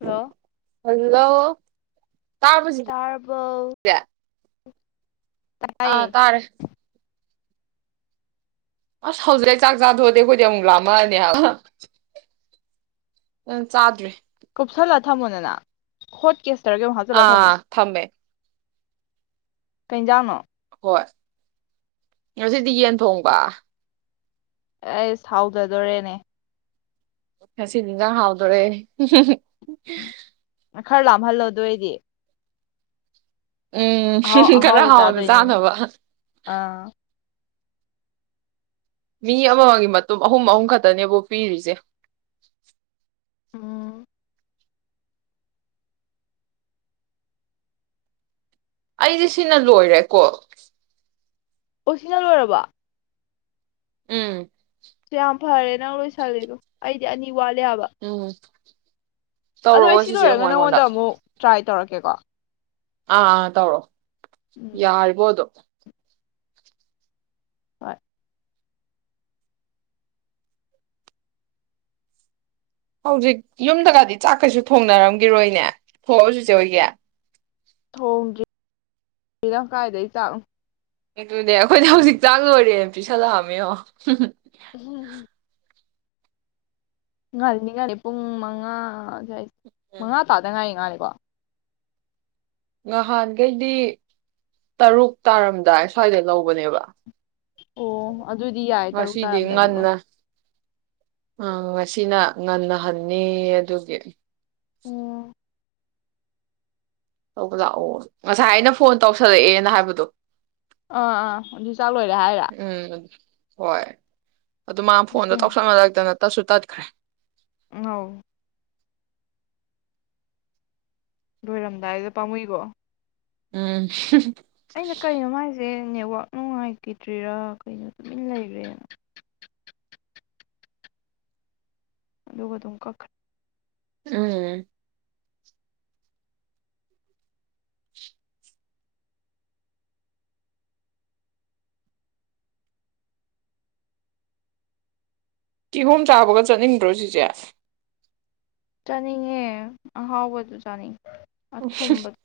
hello hello ꯇꯥꯔꯕꯣ ꯆꯤꯆꯦ ꯇꯥꯔꯕꯣ ꯑꯥ ꯇꯥꯏꯌꯦ ꯇꯥꯔꯦ ꯑꯁ ꯍꯧꯖꯤꯛꯇꯩ ꯆꯥꯛ ꯆꯥꯇꯣꯛꯑꯗꯤ ꯑꯩꯈꯣꯏꯗꯤ ꯑꯃꯨꯛ ꯂꯥꯝꯃꯛꯑꯅꯦ ꯍꯥꯏꯕ ꯑꯝ ꯆꯥꯗ꯭ꯔꯤ ꯀꯨꯞꯁꯜꯂ ꯊꯝꯃꯣꯗꯅ ꯍꯣꯠ ꯀꯦꯁ ꯑꯥ ꯊꯃꯦ ꯀꯩꯖꯥꯡꯅꯣ ꯍꯣꯏ ꯉꯁꯤꯗꯤ ꯌꯦꯟ ꯊꯣꯡꯕ ꯑꯩꯁ ꯊꯥꯎꯗꯗꯣꯔꯦꯅꯦ ꯉꯁꯤꯗꯤ ꯏꯪꯖꯥꯡ ꯍꯥꯎꯗꯣꯔꯦ ꯎꯍꯨꯝ ꯍꯨꯝ ꯎꯝ ꯑꯦ ꯈꯔ ꯂꯥꯝꯍꯜꯂꯣ ꯑꯗꯣꯑꯣꯢꯗꯤ ꯎꯝ ꯍꯨꯝ ꯍꯨꯝ ꯈꯔ ꯑꯍꯥꯎꯕ ꯍꯥꯎꯅ ꯆꯥꯗꯣꯏꯅꯦ ꯆꯥꯅꯕ ꯑꯥ ꯃꯤ ꯑꯃꯃꯝꯒꯤ ꯃꯇꯨꯡ ꯑꯍꯨꯝ ꯑꯍꯨꯝ ꯈꯛꯇꯅꯦꯕꯨ ꯄꯤꯔꯤꯁꯦ ꯎꯝ ꯑꯩꯁꯦ ꯁꯤꯅ ꯂꯣꯏꯔꯦꯀꯣ ꯑꯣ ꯁꯤꯅ ꯂꯣꯏꯔꯕꯣ ꯎꯝ ꯌꯥꯝ ꯐꯔꯦ ꯅꯪ ꯂꯣꯏꯁꯜꯂꯤꯗꯣ ꯑꯩꯗꯤ ꯑꯅꯤ ꯋꯥꯂꯦ ꯍꯥꯏꯕ [inaudible] ꯑꯗꯣ ꯑꯩ ꯁꯤ ꯆꯤꯆꯦ ꯂꯣꯏꯔꯒ ꯑꯃꯨꯛ ꯑꯩꯉꯣꯟꯗ ꯅꯪꯉꯣꯟꯗ ꯑꯃꯨꯛ ꯇ꯭ꯔꯥꯏ ꯇꯧꯔꯛꯀꯦꯀꯣ ꯑꯥ ꯑꯥ ꯇꯧꯔꯣ ꯎꯝ ꯌꯥꯔꯤꯕꯣꯗꯣ ꯍꯣꯏ ꯍꯧꯖꯤꯛ ꯌꯨꯝꯗꯒꯗꯤ ꯆꯥꯛ ꯀꯩꯁꯨ ꯊꯣꯡꯅꯔꯝꯒꯤꯔꯣꯏꯅꯦ ꯊꯣꯛꯉꯕꯣ ꯆꯤꯆꯦ ꯍꯣꯏꯒꯦ ꯊꯣꯡꯗ꯭ꯔꯤ [unintelligible] ꯀꯥꯏꯗꯩ ꯆꯥꯛꯅꯣ ꯑꯗꯨꯅꯦ ꯑꯩꯈꯣꯏꯗꯤ ꯍꯧꯖꯤꯛ ꯆꯥꯡ ꯂꯣꯏꯔꯦꯅ ꯄꯤꯁꯜꯂꯛꯑꯝꯃꯦꯉꯣ ꯎꯍꯝ ꯍꯝ ꯉꯂꯤ ꯉꯂꯦ ꯄꯨꯡ ꯃꯉꯥ ꯍꯩ ꯃꯉꯥ ꯇꯥꯗ ꯉꯥꯏꯔꯤ ꯉꯥꯜꯂꯦ [inaudible] ꯅꯍꯥꯟꯈꯩꯗꯤ ꯇꯔꯨꯛ ꯇꯥꯔꯝꯗꯥꯏ ꯁ꯭ꯋꯥꯏꯗ ꯂꯧꯕꯅꯦꯕ ꯑꯣ ꯑꯗꯨꯗꯤ ꯌꯥꯏ ꯇꯔꯨꯛ ꯇꯥꯔꯝꯗꯥꯏꯗꯤꯀꯣ ꯑ ꯉꯁꯤꯅ ꯉꯟꯅ ꯍꯟꯅꯤꯌꯦ ꯑꯗꯨꯒꯤ ꯎꯝ ꯂꯧꯕ ꯂꯥꯛꯑꯣ ꯉꯁꯥꯏ ꯑꯩꯅ ꯐꯣꯟ ꯇꯧ ꯁꯜꯂꯛ ꯑꯦꯅ ꯍꯥꯏꯕꯗꯣ ꯑꯥ ꯑꯥ ꯑꯗꯨ ꯆꯥꯛ ꯂꯣꯏꯔꯦ ꯍꯥꯏꯔ ꯎꯝ ꯍꯣꯏ ꯑꯗꯨ ꯃꯥ ꯐꯣꯟꯗꯣ ꯇꯧꯁꯟ ꯅꯔꯛꯇꯅ ꯇꯠꯁꯨ ꯇꯠ ꯈꯔꯦ ꯅꯣ ꯂꯣꯏꯔꯝ ꯗꯥꯏꯗꯨꯗ ꯄꯥꯝꯃꯨꯏꯀꯣ ꯎꯝ ꯑꯩꯅ ꯀꯩꯅꯣ ꯃꯥꯏꯁꯦ ꯅꯦꯠꯋꯥꯛ ꯅꯨꯡꯉꯥꯏ ꯈꯤꯗ꯭ꯔꯤꯔꯥ ꯀꯩꯅꯣ ꯇꯨꯃꯤꯟ ꯂꯩꯈ꯭ꯔꯦ ꯑꯗꯨꯒ ꯑꯗꯨꯨꯝ ꯀꯛꯈꯔꯦ ꯎꯝ ꯀꯤꯍꯣꯝ ꯆꯥꯕꯒ ꯆꯠꯅꯤꯡꯗ꯭ꯔꯣ ꯆꯤꯆꯦ ꯆꯥꯠ ꯅꯤꯡꯉꯦ ꯑꯍꯥꯎꯕꯗꯨ ꯆꯥꯅꯤꯡꯉꯦ ꯑ ꯊꯨꯝꯕꯗꯣ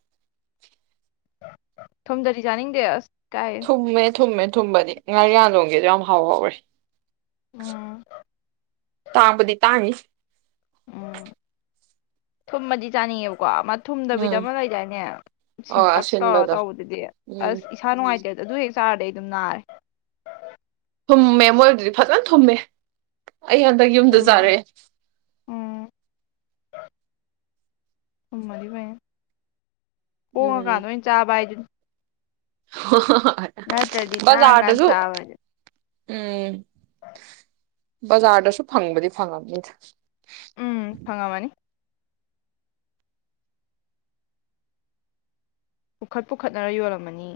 ꯊꯨꯝꯗꯗꯤ ꯌꯥꯥꯅꯤꯡꯗꯦ ꯑꯁ ꯀꯥꯏ ꯊꯨꯝꯃꯦ ꯊꯨꯝꯃꯦ ꯊꯨꯝꯕꯗꯤ ꯉꯥꯔꯤꯌꯥꯟ ꯂꯣꯝ ꯒꯤ ꯌꯥꯝ ꯍꯥꯎꯍꯧ ꯔꯦ ꯎꯝ ꯇꯥꯡꯕꯗꯤ ꯇꯥꯡꯅꯤ ꯎꯝ ꯊꯨꯝꯃꯗꯤ ꯆꯥꯅꯤꯡ ꯑꯦꯕ ꯀꯣ ꯑꯃ ꯊꯨꯝꯗꯕꯤꯗ ꯎꯝ ꯑꯃ ꯂꯩꯗꯥꯏꯅꯦ ꯑꯣ ꯁꯤꯟꯇꯛ ꯇꯧꯔ ꯑꯁꯤꯟꯕꯗꯣ ꯇꯧꯕꯗꯨꯗꯤ ꯎꯝ ꯑꯁ ꯏꯁꯥ ꯅꯨꯡꯉꯥꯏꯇꯦꯗ ꯑꯗꯨ ꯍꯦꯛ ꯆꯥꯔꯗꯩ ꯑꯗꯨꯝ ꯅꯥꯔꯦ ꯊꯨꯝꯃꯦ ꯃꯣꯏꯗꯨꯗꯤ ꯐꯖꯟꯅ ꯊꯨꯝꯃꯦ ꯑꯩ ꯍꯟꯗꯛ ꯌꯨꯝꯗ ꯊꯨꯝ ꯆꯥꯔꯛꯑꯦ ꯎꯝ ꯊꯨꯝꯃꯗꯤ ꯐꯩ ꯍꯣꯡꯉꯥꯀꯥꯟꯗ ꯑꯣꯏꯅ ꯆꯥꯕ ꯍꯥꯏꯗꯨꯅꯤ ꯍ ꯍ ꯍ ꯅꯠꯇ꯭ꯔꯗꯤ ꯇꯥꯡ ꯑꯀꯥꯟꯗ ꯆꯥꯕꯗꯤ ꯎꯝ ꯕꯖꯥꯔꯗꯁꯨ ꯐꯪꯕꯗꯤ ꯐꯪꯉꯝꯅꯤꯗ ꯎꯝ ꯐꯪꯉꯝꯃꯅꯤ ꯄꯨꯈꯠ ꯄꯨꯈꯠꯅꯔ ꯌꯣꯜꯂꯝꯃꯅꯤ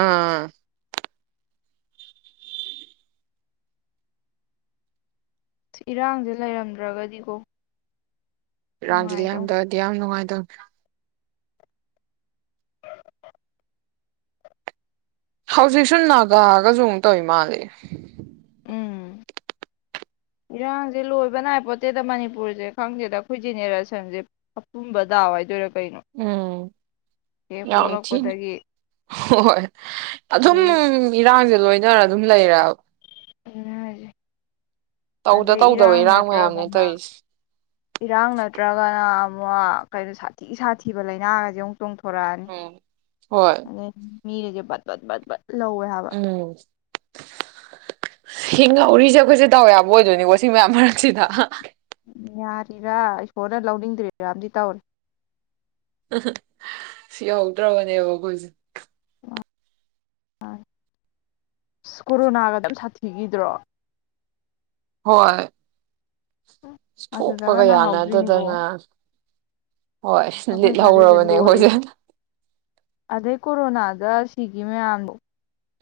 ꯑꯥ ꯏꯔꯥꯡꯁꯦ ꯂꯩꯔꯝꯗ꯭ꯔꯒꯗꯤꯀꯣ ꯏꯔꯥꯡꯖꯤ ꯅꯨꯡꯉꯥꯏꯗꯧ ꯂꯩꯝꯗ꯭ꯔꯗꯤ ꯌꯥꯝ ꯅꯨꯡꯉꯥꯏ [inaudible] ꯍꯧꯖꯤꯛ ꯁꯨ ꯅꯥꯒꯥ ꯒꯁꯨ ꯑꯃꯨꯛ ꯇꯧꯢ ꯃꯥꯜꯂꯦ ꯎꯝ ꯏꯔꯥꯡꯁꯦ ꯂꯣꯏꯕ ꯅꯥꯏ ꯄꯣꯠꯠꯇꯦꯗ ꯃꯅꯤꯄꯨꯔꯁꯦ ꯈꯪꯗꯦꯗ ꯑꯩꯈꯣꯏ ꯖꯦꯅꯦꯔꯦꯁꯟꯁꯦ ꯑꯄꯨꯝꯕ ꯗꯥꯎ ꯍꯥꯏꯗꯣꯏꯔꯥ ꯀꯩꯅꯣ ꯎꯝ ꯍꯦꯛ ꯌꯥꯝ ꯊꯤꯅ ꯄꯣꯛꯂꯛꯄꯗꯒꯤ ꯍꯣꯏ ꯑꯗꯨꯝ ꯑꯗꯩ ꯏꯔꯥꯡꯁꯦ ꯂꯣꯏꯅꯔ ꯑꯗꯨꯝ ꯂꯩꯔ ꯑꯗꯨꯅꯦ ꯍꯥꯢꯖꯦ ꯇꯧꯗ ꯑꯗꯩ ꯇꯧꯗꯕ ꯏꯔꯥꯡ ꯃꯌꯥꯝꯅꯦ ꯅꯠꯇ꯭ꯔꯒꯅ ꯇꯧꯔꯤꯁꯦ ꯏꯔꯥꯡ ꯅꯠꯇ꯭ꯔꯒꯅ ꯩꯅꯣ ꯁꯥꯊꯤ ꯁꯥꯊꯤꯕ ꯂꯥꯏꯅꯥꯒꯁꯦ ꯑꯃꯨꯛꯛꯇꯣꯡ ꯍꯧꯔꯑꯅꯤ ꯎꯝ ꯍꯣꯏ ꯑꯗꯨ ꯃꯤꯒꯖꯦ ꯄꯠꯄꯠ ꯂꯧꯋꯦ ꯍꯥꯏꯕ ꯍꯤꯡ ꯉꯧꯔꯤꯁꯦ ꯑꯩꯈꯣꯏꯁꯦ ꯇꯧ ꯌꯥꯕ ꯑꯣꯏꯗꯣꯏꯅꯤꯀꯣ ꯁꯤ ꯃꯌꯥꯝ ꯃꯔꯛꯁꯤꯗ ꯎ ꯌꯥꯔꯤꯔꯥ ꯏꯁꯣꯔꯅ ꯂꯧꯅꯤꯡꯗ꯭ꯔꯤꯔꯥꯝꯗꯤ ꯇꯧꯔꯤ ꯁꯤꯍꯧꯗ꯭ꯔꯕꯅꯦꯕ ꯑꯩꯈꯣꯏꯁꯦ ꯑ ꯀꯣꯔꯣꯅꯥꯒ ꯗꯣ ꯌꯥꯝ ꯁꯥꯊꯤꯈꯤꯗ꯭ꯔꯣ ꯍꯣꯏ ꯑꯗꯨꯗꯒ ꯊꯣꯛꯄꯒ ꯌꯥꯅ ꯅꯥꯍꯧꯗ꯭ꯔꯤꯅꯤꯀꯣ ꯗꯗꯅ ꯑꯩꯈꯣꯏ ꯁꯥꯢ ꯍꯨꯖꯤꯛꯁꯦ ꯑꯩꯈꯣꯏꯁꯦ ꯂꯣꯏꯔꯦ ꯑꯗꯩ ꯀꯣꯔꯣꯅꯥ ꯗ ꯁꯤꯒꯤ ꯃꯌꯥꯝꯗꯣ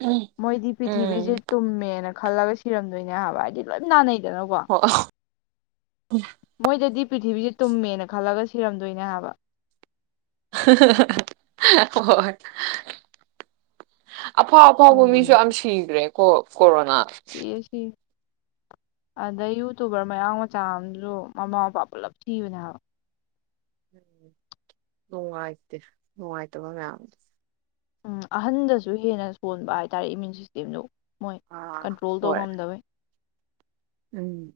ꯎꯝ ꯃꯣꯏꯗꯤ ꯄꯤꯔꯤꯊꯤꯕꯤꯁꯦ ꯎꯝ ꯇꯨꯝꯃꯦꯅ ꯈꯜꯂꯒ ꯁꯤꯔꯝꯗꯣꯏꯅꯦ ꯍꯥꯏꯕ ꯍꯥꯏꯗꯤ ꯂꯣꯏ ꯅꯥꯅꯩ ꯗꯅꯀꯣ ꯎꯝ ꯃꯣꯏꯗꯗꯤ ꯄ꯭ꯔꯤꯊꯤꯕꯤꯁꯦ ꯇꯨꯝꯃꯦꯅ ꯈꯜꯂꯒ ꯁꯤꯔꯝꯗꯣꯏꯅꯦ ꯍꯥꯏꯕ ꯍꯣꯏ ꯑꯐꯥꯎ ꯑꯐꯥꯎꯕ ꯃꯤꯁꯨ ꯌꯥꯝ ꯁꯤꯈ꯭ꯔꯦ ꯀꯣ ꯀꯣꯔꯣ ꯌꯦꯁꯤ ꯑꯗ ꯌꯨꯇꯨꯕꯔ ꯃꯌꯥꯡ ꯃꯆꯥ ꯑꯃꯁꯁꯨ ꯃꯃꯥ ꯃꯄꯥ ꯄꯨꯂꯞ ꯊꯤꯕꯅꯦ ꯍꯥꯏꯕ ꯅꯨꯡꯉꯥꯏꯇꯦ ꯅꯨꯡꯉꯥꯏꯇꯕ ꯃꯌꯥꯝ ꯎꯝ ꯑꯍꯟꯗꯁꯨ ꯍꯦꯟꯅ ꯁꯣꯟꯕ ꯍꯥꯏꯇꯥꯔꯦ ꯏꯃ꯭ꯌꯨꯟ ꯁꯤꯁꯇꯦꯝꯗꯨ ꯃꯣꯏ ꯑꯥ ꯀꯟꯇ꯭ꯔꯣꯜ ꯇꯧ ꯍꯣꯏ ꯉꯝꯗꯕꯩ ꯎꯝ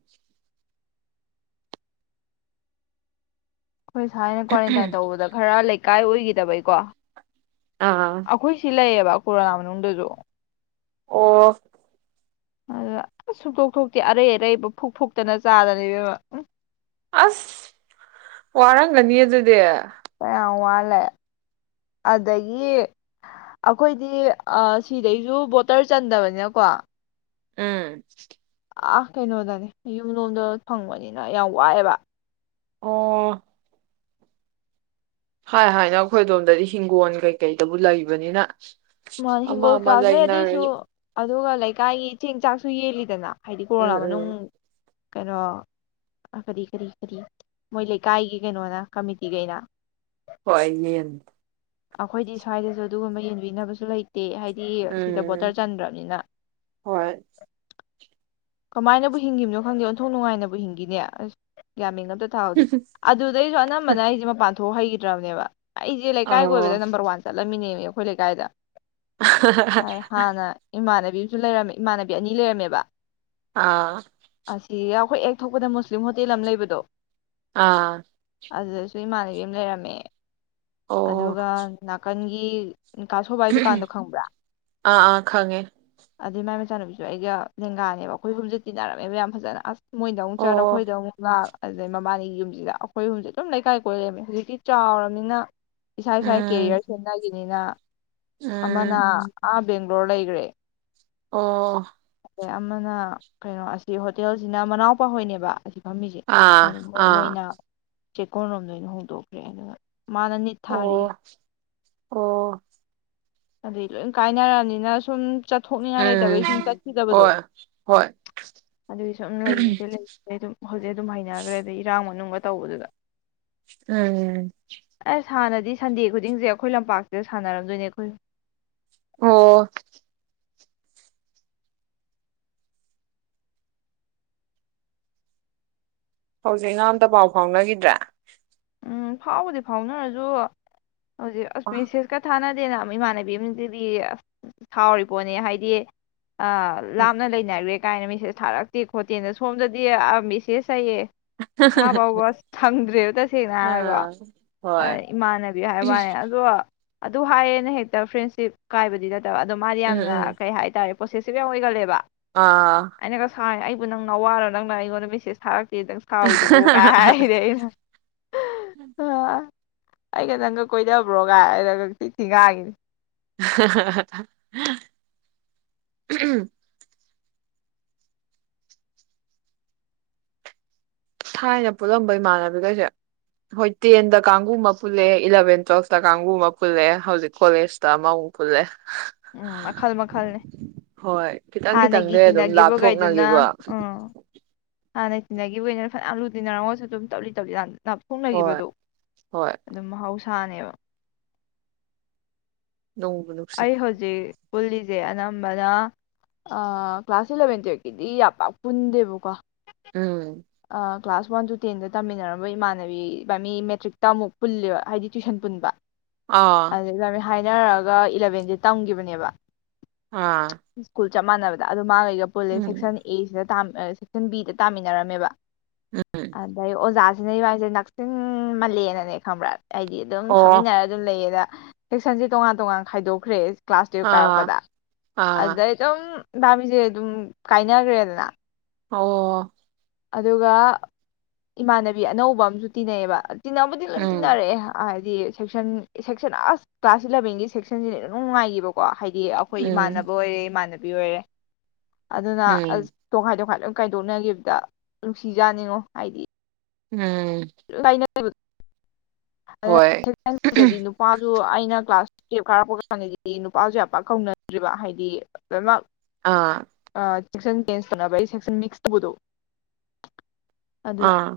ꯑꯩꯈꯣꯏ ꯁꯥꯏꯅ ꯀ꯭ꯋꯥꯔꯦꯟꯇꯥꯏꯟ ꯇꯧꯕꯗ ꯈꯔ ꯂꯩ ꯀꯥꯏ ꯑꯣꯏꯈꯤꯗꯕꯩꯀꯣ ꯑꯥ ꯑꯩꯈꯣꯏ ꯁꯤ ꯂꯩꯌꯦꯕ ꯀꯣꯔꯣꯅꯥ ꯃꯅꯨꯡꯗꯁꯨ ꯑꯣ ꯑꯗꯨ ꯑ ꯁꯨꯛꯇꯣꯛ ꯊꯣꯛꯇꯦ ꯑꯔꯩ ꯑꯔꯩꯕ ꯐꯨꯛ ꯐꯨꯛꯇꯅ ꯆꯥꯗꯅ ꯏꯕꯦꯝꯃ ꯎ ꯑꯁ ꯋꯥꯔꯝꯒꯅꯤ ꯑꯗꯨꯗꯤ ꯀꯌꯥꯝ ꯋꯥꯠꯂꯦ ꯑꯗꯒꯤ ꯑꯩꯈꯣꯏꯗꯤ ꯑ ꯁꯤꯗꯩꯁꯨ ꯕꯣꯇꯔ ꯆꯟꯗꯕꯅꯤꯀꯣ ꯎꯝ ꯑ ꯀꯩꯅꯣꯗꯅꯦ ꯌꯨꯝꯂꯣꯝꯗ ꯐꯪꯕꯅꯤꯅ ꯌꯥꯝ ꯋꯥꯏꯑꯦꯕ ꯑꯣ ꯍꯥꯏ ꯍꯥꯏꯅ ꯑꯩꯈꯣꯏ ꯑꯗꯣꯝꯗꯗꯤ ꯍꯤꯡꯒꯣꯜ ꯀꯩꯀꯩꯗꯕꯨ ꯂꯩꯕꯅꯤꯅ ꯃꯥꯅ ꯑꯃ ꯍꯤꯡꯒꯣꯟ ꯑꯃ ꯀꯥꯗ꯭ꯔꯦ ꯂꯩꯅꯔꯦ ꯑꯗꯣꯢꯁꯨ ꯑ ꯑꯗꯨꯒ ꯂꯩꯀꯥꯏꯒꯤ ꯆꯦꯡ ꯆꯥꯛꯁꯨ ꯌꯦꯜꯂꯤꯗꯅ ꯍꯥꯏꯗꯤ ꯀꯣꯔꯣꯅꯥ ꯎꯝ ꯃꯅꯨꯡ ꯎꯝ ꯀꯩꯅꯣ ꯑ ꯀꯔꯤ ꯀꯔꯤ ꯀꯔꯤ ꯃꯣꯏ ꯂꯩꯀꯥꯏꯒꯤ ꯀꯩꯅꯣꯅ ꯀꯃꯤꯇꯤꯒꯩꯅ ꯍꯣꯏ ꯌꯦꯟ ꯑꯩꯈꯣꯏꯗꯤ ꯁ꯭ꯋꯥꯏꯗꯁꯨ ꯑꯗꯨꯒꯨꯝꯕ ꯌꯦꯡꯕꯤꯅꯕꯁꯨ ꯂꯩ ꯗꯦ ꯍꯥꯏꯗꯤ ꯁꯤꯗ ꯎꯝ ꯕꯣꯇꯔ ꯆꯟꯗ꯭ꯔꯕꯅꯤꯅ ꯍꯣꯏ ꯀꯃꯥꯏꯅꯕꯨ ꯍꯤꯡꯉꯤꯕꯅꯣ ꯈꯪꯗꯦ ꯑꯣꯟꯊꯣꯛ ꯅꯨꯡꯉꯥꯏꯅꯕꯨ ꯍꯤꯡꯉꯤꯅꯦ ꯑꯁ ꯒꯌꯥꯟ ꯃꯦꯟ ꯑꯝ ꯊꯥꯍꯧꯗꯦ ꯑꯗꯨꯗꯩꯁꯨ ꯑꯅꯝꯕꯅ ꯑꯩꯁꯦ ꯃꯄꯥꯟ ꯊꯣꯛ ꯍꯩꯈꯤꯗ꯭ꯔꯕꯅꯦꯕ ꯑꯩꯖꯦ ꯂꯩꯀꯥꯏ ꯑꯣ ꯀꯣꯏꯕꯗ ꯅꯝꯕꯔ ꯋꯥꯟ ꯆꯠ ꯆꯃꯤꯟꯅꯦꯃꯤ ꯑꯩꯈꯣꯏ ꯂꯩꯀꯥꯏꯗ ꯍꯥꯟꯅ ꯏꯃꯥꯅꯦ ꯂꯩꯔꯝꯃꯦ ꯏꯃꯥꯟꯅꯕꯤ ꯑꯅꯤ ꯂꯩꯔꯝꯃꯦꯕ ꯑꯥ ꯑꯥ ꯑꯁꯤꯒ ꯑꯈꯣꯏꯑꯦ ꯊꯣꯛꯄꯗ ꯃꯨꯁꯂꯤꯝ ꯍꯣꯇꯦꯜ ꯑꯃ ꯂꯩꯕꯗꯣ ꯑꯥ ꯑꯗꯨꯗꯁꯨ ꯏꯃꯥꯟꯅꯕꯤ ꯑꯃ ꯂꯩꯔꯝꯃꯦ ꯑꯗꯨꯒ ꯅꯥꯀꯟ ꯒꯤ ꯎꯝ ꯍꯨ ꯎꯝꯍꯨ ꯑꯥ ꯑꯥ ꯈꯪꯉꯦ ꯑꯗꯩ ꯃꯥꯏ ꯃꯆꯥꯅꯨꯕꯤꯁꯨ ꯑꯩꯒ ꯂꯦꯡꯒꯥꯅꯦꯕ ꯑꯩꯈꯣꯏ ꯍꯨꯝꯖꯤ ꯇꯤꯟꯅꯔꯝꯃꯦꯕ ꯌꯥꯝ ꯐꯖꯅ ꯑꯁ ꯃꯣꯏꯗ ꯑꯃꯨꯛ ꯆꯠ ꯑꯣ ꯑꯩꯈꯣꯏꯗ ꯑꯃꯨꯛ ꯂꯥꯛ ꯑꯗꯨꯗꯩ ꯃꯕꯥꯅꯤꯒꯤ ꯌꯨꯝꯁꯤꯗ ꯑꯩꯈꯣꯏ ꯍꯨꯝꯁꯦ ꯑꯗꯨꯝ ꯂꯩꯀꯥꯏ ꯀꯣꯏꯂꯩꯔꯃꯦ ꯍꯧꯖꯤꯛꯇꯤ ꯆꯥꯎꯔꯝꯅꯤꯅ ꯏꯁꯥ ꯏꯁꯥꯏ ꯎꯝ ꯀꯦꯔꯤꯌꯔ ꯁꯦꯝꯅꯒꯤ ꯅꯤꯅ ꯑꯃꯅ ꯎꯝ ꯑꯥ ꯕꯦꯡ ꯂꯣꯔ ꯂꯩꯩꯒ꯭ꯔꯦ ꯑꯣ ꯇꯩ ꯑꯃꯅ ꯀꯩꯅꯣ ꯑꯁꯤ ꯍꯣꯇꯦꯜꯁꯤꯅ ꯃꯅꯥꯎꯄꯥꯍꯣꯏꯅꯦꯕ ꯐꯝꯃꯤꯁꯦ ꯑꯥ ꯑꯗꯨ ꯃꯣꯏ ꯑꯥ ꯃꯣꯏꯅ ꯆꯦꯛꯀꯣꯟ ꯂꯣꯝꯗ ꯑꯣꯏꯅ ꯍꯣꯡꯗꯣꯛꯀꯦꯅ ꯃꯥꯅ ꯅꯤꯠ ꯊꯥꯔꯤ ꯑꯣ ꯑꯣ ꯑꯗꯩ ꯂꯣꯏ ꯀꯥꯏꯅꯔꯕꯅꯤꯅ ꯁꯨꯝ ꯆꯠꯊꯣꯛꯅꯤꯡꯉꯥꯏ ꯎꯝ ꯂꯩꯇꯕꯒꯤ ꯁꯨꯝ ꯆꯠꯈꯤꯗꯕꯗꯣ ꯍꯣꯏ ꯍꯣꯏ ꯑꯗꯨꯒꯤ ꯁꯨꯝ ꯂꯩꯈꯤꯕꯗꯩ ꯂꯩꯒ꯭ꯔꯦ ꯑꯗꯨꯝ ꯍꯧꯖꯤꯛ ꯑꯗꯨꯝ ꯍꯩꯅꯈ꯭ꯔꯦ ꯑꯗꯩ ꯏꯔꯥꯡ ꯃꯇꯝ ꯅꯨꯡꯒ ꯇꯧꯕꯗꯨꯗ ꯑꯥ ꯑꯁ ꯍꯥꯟꯅꯗꯤ ꯁꯟꯗꯦ ꯈꯨꯗꯤꯡꯁꯦ ꯑꯩꯈꯣꯏ ꯂꯝꯄꯥꯛꯁꯤꯗ ꯁꯥꯟꯅꯔꯝꯗꯣꯏꯅꯦ ꯑꯩꯈꯣꯏ ꯑꯣ ꯍꯧꯖꯤꯛꯅ ꯑꯝꯇ ꯄꯥꯎ ꯐꯥꯎꯅꯈꯤꯗ꯭ꯔꯦ ꯎꯝ ꯐꯥꯎꯕꯨꯗꯤ ꯐꯥꯎꯅꯔꯁꯨ ꯍꯧꯖꯤꯛ ꯑꯁ ꯃꯤꯁꯤꯁ ꯀ ꯊꯥꯅꯗ ꯑꯗꯨ ꯏꯃꯥꯟꯅꯕꯤ ꯑꯃꯁꯤꯗꯤ ꯑꯁ ꯁꯥꯎꯔꯤ ꯄꯣꯠꯅꯦ ꯍꯥꯏꯗꯤ ꯑ ꯂꯥꯞꯅ ꯂꯩꯅꯒ꯭ꯔꯦ ꯀꯥꯏꯅ ꯃꯦꯁꯦꯁ ꯊꯥꯔꯛꯇꯦ ꯈꯣꯠꯇꯦꯅ ꯁꯣꯝꯗꯗꯤ ꯃꯤꯁꯦꯁ ꯍꯥꯢꯌꯦ ꯏꯁꯥ ꯐꯥꯎꯕꯗ ꯁꯪꯗ꯭ꯔꯦ ꯁꯦꯡꯅ ꯍꯥꯏꯔꯒꯀꯣ ꯑꯥ ꯍꯣꯏ ꯏꯃꯥꯟꯅꯕꯤ ꯍꯥꯏꯕ ꯋꯥꯅꯦ ꯑꯗꯣ ꯑꯗꯨ ꯍꯥꯏꯌꯦꯅ ꯍꯦꯛꯇ ꯐ꯭ꯔꯦꯟꯁꯤꯞ ꯀꯥꯏꯕꯗꯤ ꯅꯠꯇꯦ ꯑꯗꯣ ꯃꯥꯗꯤ ꯎꯝ ꯌꯥꯝꯅ ꯎꯝ ꯀꯩ ꯍꯥꯏꯇꯥꯔꯦ ꯄꯣꯁꯦꯁꯤꯚ ꯌꯥꯝ ꯑꯣꯏꯒꯜꯂꯦꯕ ꯑꯥ ꯑꯩꯅꯒ ꯁꯥꯎꯑꯦ ꯑꯩ ꯅꯪ ꯅꯥꯋꯥꯔꯣ ꯅꯪꯅ ꯑꯩꯉꯣꯟꯗ ꯃꯦꯁꯦꯁ ꯊꯔꯛ ꯇꯦ ꯁꯥꯎꯏꯗꯨꯕꯣ ꯀꯥꯏ ꯍꯥꯏꯔꯤꯅꯦ ꯑꯩꯅ ꯎꯝ ꯑꯥ ꯑꯩꯒ ꯅꯪꯒ ꯀꯣꯏꯅꯕ꯭ꯔꯣꯒꯥꯏꯔꯒ ꯊꯤ ꯊꯤꯅ ꯉꯥꯡꯉꯤꯅꯤ ꯍꯥꯍꯥꯍꯥ ꯎꯍꯝ ꯊꯥꯏꯅ ꯄꯨꯜꯂꯝꯕ ꯏꯃꯥꯟꯅꯕꯤꯈꯩꯁꯦ ꯍꯣꯏ ꯇꯦꯟꯗ ꯀꯥꯡꯕꯨ ꯑꯃ ꯄꯨꯜꯂꯦ ꯏꯂꯚꯦꯟ ꯇꯨꯋꯦꯜꯐꯇ ꯀꯥꯡꯕꯨ ꯑꯃ ꯄꯨꯜꯂꯦ ꯍꯧꯖꯤꯛ ꯀꯣꯂꯦꯖꯇ ꯑꯃꯃꯨꯛ ꯄꯨꯜꯂꯦ ꯎꯝ ꯃꯈꯜ ꯃꯈꯜꯅꯦ ꯍꯣꯏ ꯈꯤꯇꯪ ꯍꯥꯟꯅꯒꯤ ꯈꯤꯇꯪꯗꯤ ꯑꯗꯨꯝ ꯇꯤꯟꯅꯈꯤꯕꯈꯩꯗꯨꯅ ꯂꯥꯞꯊꯣꯛꯅꯒꯤꯀꯣ ꯎꯝ ꯍꯥꯟꯅ ꯇꯤꯅꯒꯤꯕꯒꯩꯗꯨꯅ ꯐꯅ ꯂꯨꯅ ꯇꯤꯟꯅꯔꯝꯒꯁꯨ ꯑꯗꯨ ꯇꯞꯂꯤ ꯇꯞꯂꯤ ꯍꯣꯏ ꯂꯥꯞꯊꯣꯛꯅꯈꯤꯕꯗꯣ ꯍꯣꯏ ꯑꯗꯨꯝ ꯃꯍꯥꯎꯁ ꯁꯥꯅꯦꯕ ꯅꯨꯡꯕꯨ ꯅꯨꯡꯁꯤ ꯑꯩ ꯍꯧꯖꯤꯛ ꯄꯨꯜꯂꯤꯁꯦ ꯑꯅꯝꯕꯅ ꯀ꯭ꯂꯥꯁ ꯏꯂꯚꯦꯟ ꯇꯨꯌꯦꯜꯞꯀꯤꯗꯤ ꯌꯥꯝ ꯄꯥꯛ ꯄꯨꯟꯗꯦꯕꯀꯣ ꯎꯝ ꯑ, ꯀ꯭ꯂꯥꯁ ꯋꯥꯟ ꯇꯨ ꯇꯦꯟꯗ ꯇꯝꯃꯤꯟꯅꯔꯝꯕ ꯏꯃꯥꯟꯅꯕꯤꯕꯥ ꯃꯤ ꯃꯦꯇ꯭ꯔꯤꯛꯇ ꯑꯃꯨꯛ ꯄꯨꯜꯂꯦꯕ ꯍꯥꯏꯗꯤ ꯇꯨꯋꯏꯁꯟ ꯄꯨꯟꯕ ꯑꯥ ꯍꯥꯏꯅꯔꯛ ꯑꯥ ꯏꯂꯚꯦꯟꯁꯦ ꯇꯝꯒꯤꯕꯅꯦꯕ ꯑꯥ ꯆꯞ ꯃꯥꯟꯅꯕꯗ ꯑꯗꯨ ꯃꯥꯒꯥ ꯄꯨꯜꯂꯦ ꯎꯝ ꯁꯦꯛꯁꯟ ꯑꯦꯁꯤꯗ ꯇꯥꯃꯤꯟ ꯁꯦꯛꯁꯟ ꯕꯤꯗ ꯇꯥꯃꯤꯟ ꯅꯔꯝꯃꯦꯕ ꯑꯗꯩ ꯑꯣꯖꯥ ꯗꯩ ꯏꯕꯥꯟꯅꯤꯖ ꯅꯛꯁꯤꯟꯃꯜꯂꯦꯅꯅꯦ ꯈꯪꯕ꯭ꯔꯥ ꯍꯥꯏꯗꯤ ꯑꯗꯨꯝ ꯑꯣ ꯐꯝꯃꯤꯟꯅꯔ ꯑꯗꯨꯝ ꯂꯩꯌꯦꯕ ꯇꯨꯁꯟꯁꯦ ꯇꯣꯉꯥꯟ ꯇꯣꯉꯥꯟ ꯈꯥꯏꯗꯣꯛꯈ꯭ꯔꯦ ꯀ꯭ꯂꯥꯁ ꯇꯨꯋꯦꯞ ꯑꯥ ꯀꯥꯔꯛꯄꯗ ꯑꯥ ꯑꯗꯨꯗꯩ ꯑꯗꯨꯝ ꯢꯕꯥꯟꯅꯤꯁꯦ ꯑꯗꯨꯝ ꯀꯥꯏꯅ ꯒꯔꯦꯗꯅ ꯑꯣ ꯑꯗꯨꯒ ꯏꯃꯥꯟꯅꯕꯤ ꯑꯅꯧꯕ ꯑꯃꯁꯨ ꯇꯤꯟꯅꯩ ꯑꯦꯕ ꯇꯤꯟꯅꯕꯨꯗꯤ ꯂꯣꯏ ꯎꯝ ꯇꯤꯟꯅꯔꯛꯑꯦ ꯍꯥꯏꯗꯤ ꯁꯦꯛꯁꯟ ꯁꯦꯛꯁꯟ ꯑꯁ ꯀ꯭ꯂꯥꯁ ꯏꯂꯦꯚꯦꯟꯒꯤ ꯁꯦꯛꯁꯟꯁꯤ ꯏꯅꯨꯡ ꯅꯨꯡꯉꯥꯏꯈꯤꯕꯀꯣ ꯍꯥꯏ ꯗꯤ ꯑꯩꯈꯣꯏ ꯎꯝ ꯏꯃꯥꯟꯅꯕ ꯑꯣꯌꯦ ꯃꯥꯗꯣ ꯗꯤ ꯑꯣꯢꯔꯦ ꯑꯗꯨꯅ ꯑꯁ ꯎꯝ ꯇꯣꯈꯥꯏ ꯇꯣꯛꯈꯥꯏ ꯈꯥꯏꯗꯣꯛꯅꯈꯤꯕꯗ ꯅꯨꯡꯁꯤꯖꯥꯠꯅꯤꯉꯣ ꯍꯥꯏꯗꯤ ꯎꯝ ꯂꯩꯅ [unintelligible] ꯑꯗꯨꯅ ꯍꯣꯏ ꯁꯦꯛꯁꯟ ꯕꯤꯗꯗꯤ ꯅꯨꯄꯥꯁꯨ ꯑꯩꯅ ꯑꯩꯅ ꯀ꯭ꯂꯥꯁ ꯇꯨꯌꯦꯞ ꯀꯥꯔꯛꯄ ꯀꯥꯟꯗꯗꯤ ꯅꯨꯄꯥꯁꯨ ꯌꯥꯝ ꯄꯥꯛ ꯀꯧꯅꯗ꯭ꯔꯤꯕ ꯍꯥꯏꯗꯤ ꯂꯣꯏꯅꯃꯛ ꯑꯥ ꯁꯦꯛꯁꯟ ꯆꯦꯟꯁ ꯇꯧꯕꯒꯤ ꯁꯦꯛꯁꯟ ꯃꯤꯛꯁ ꯇꯧꯕꯗꯣ ꯑꯗꯨꯅ ꯑꯥ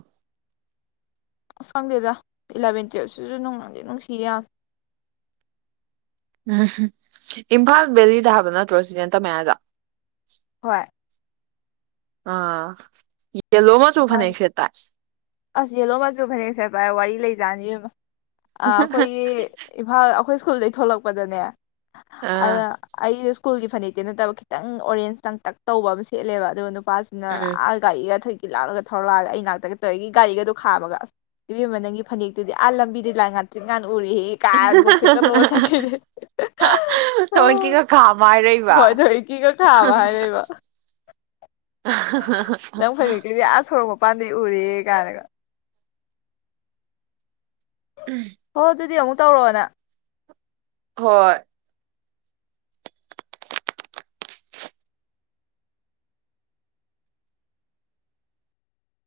ꯑꯁ ꯈꯪꯗꯦꯗ ꯏꯂꯦꯚꯦꯟ ꯇꯨꯋꯦꯞꯁꯤꯁꯨ ꯅꯨꯡꯕꯨꯗꯤ ꯅꯨꯡꯁꯤ ꯌꯥꯝ ꯎꯝ ꯏꯝꯐꯥꯜ ꯕꯦꯂꯤꯗ ꯍꯥꯏꯕ ꯅꯠꯇ꯭ꯔꯣ ꯆꯤꯆꯦ ꯇꯝꯃꯛꯑꯦ ꯍꯥꯏꯗꯣ ꯍꯣꯏ ꯑꯥ ꯌꯦꯜꯂꯣ ꯃꯆꯨ ꯐꯅꯦꯛ ꯑ ꯁꯦꯠꯇꯥꯏ ꯑꯁ ꯌꯦꯂꯣ ꯃꯥꯁꯨ ꯐꯅꯦꯛ ꯁꯦꯠ ꯉꯥꯢ ꯋꯥꯔꯤ ꯂꯩ ꯖꯠꯅꯤ ꯏꯕꯦꯝꯃ ꯑ ꯑꯩꯈꯣꯏꯒꯤ ꯏꯝꯐꯥꯜ ꯑꯩꯈꯣꯏ ꯁ꯭ꯀꯨꯜꯗꯩ ꯊꯣꯛꯂꯛꯄꯗꯅꯦ ꯑꯗ ꯑꯥ ꯑꯩ ꯁ꯭ꯀꯨꯜꯒꯤ ꯐꯅꯦꯛꯇꯤ ꯅꯠꯇꯕ ꯈꯤꯇꯪ ꯑꯣꯔꯦꯟꯖ ꯇꯪꯇꯛ ꯇꯧꯕ ꯑꯃ ꯁꯦꯠꯂꯦꯕ ꯑꯗꯨꯒ ꯄꯁꯤꯅ ꯎꯝ ꯑ ꯒꯒꯥꯔꯤꯒ ꯊꯣꯏ ꯂꯥꯑꯂꯒ ꯊꯔꯛꯑꯒ ꯑꯩ ꯅꯥꯛꯇꯒ ꯇꯧꯔꯤꯒꯤ ꯒꯥꯔꯤꯒꯗꯣ ꯈꯥꯃꯒ ꯏꯕꯦꯝꯃꯕ ꯅꯪꯒꯤ ꯐꯅꯦꯛꯇꯨꯗꯤ ꯑꯥ ꯂꯝꯕꯤꯗꯤ ꯂꯥꯏ ꯉꯥꯛꯇ꯭꯭ꯔꯤꯛ ꯉ ꯎꯔꯤꯑꯦ ꯀꯥ ꯅꯨꯣꯛꯐꯦꯠꯀ ꯅꯣꯛꯑ ꯆꯠꯈꯤꯅꯦ ꯊꯑꯣꯏꯀꯤꯒ ꯈꯥꯝꯃ ꯍꯥꯏꯔꯛꯏꯕ ꯍꯣꯏ ꯑꯗꯨ ꯀꯤꯒ ꯊꯥꯕ ꯍꯥꯏꯔꯤꯕ ꯅꯪ ꯐꯅꯦꯛ ꯇꯨꯗꯤ ꯑꯥ ꯁꯣꯔꯛ ꯃ ꯄꯥꯟꯗꯤ ꯎꯔꯤꯌꯦ ꯀꯅꯒ ꯍꯣ ꯑꯗꯨꯗꯤ ꯑꯃꯨꯛ ꯇꯧꯔꯛꯑꯣꯅ ꯍꯣꯏ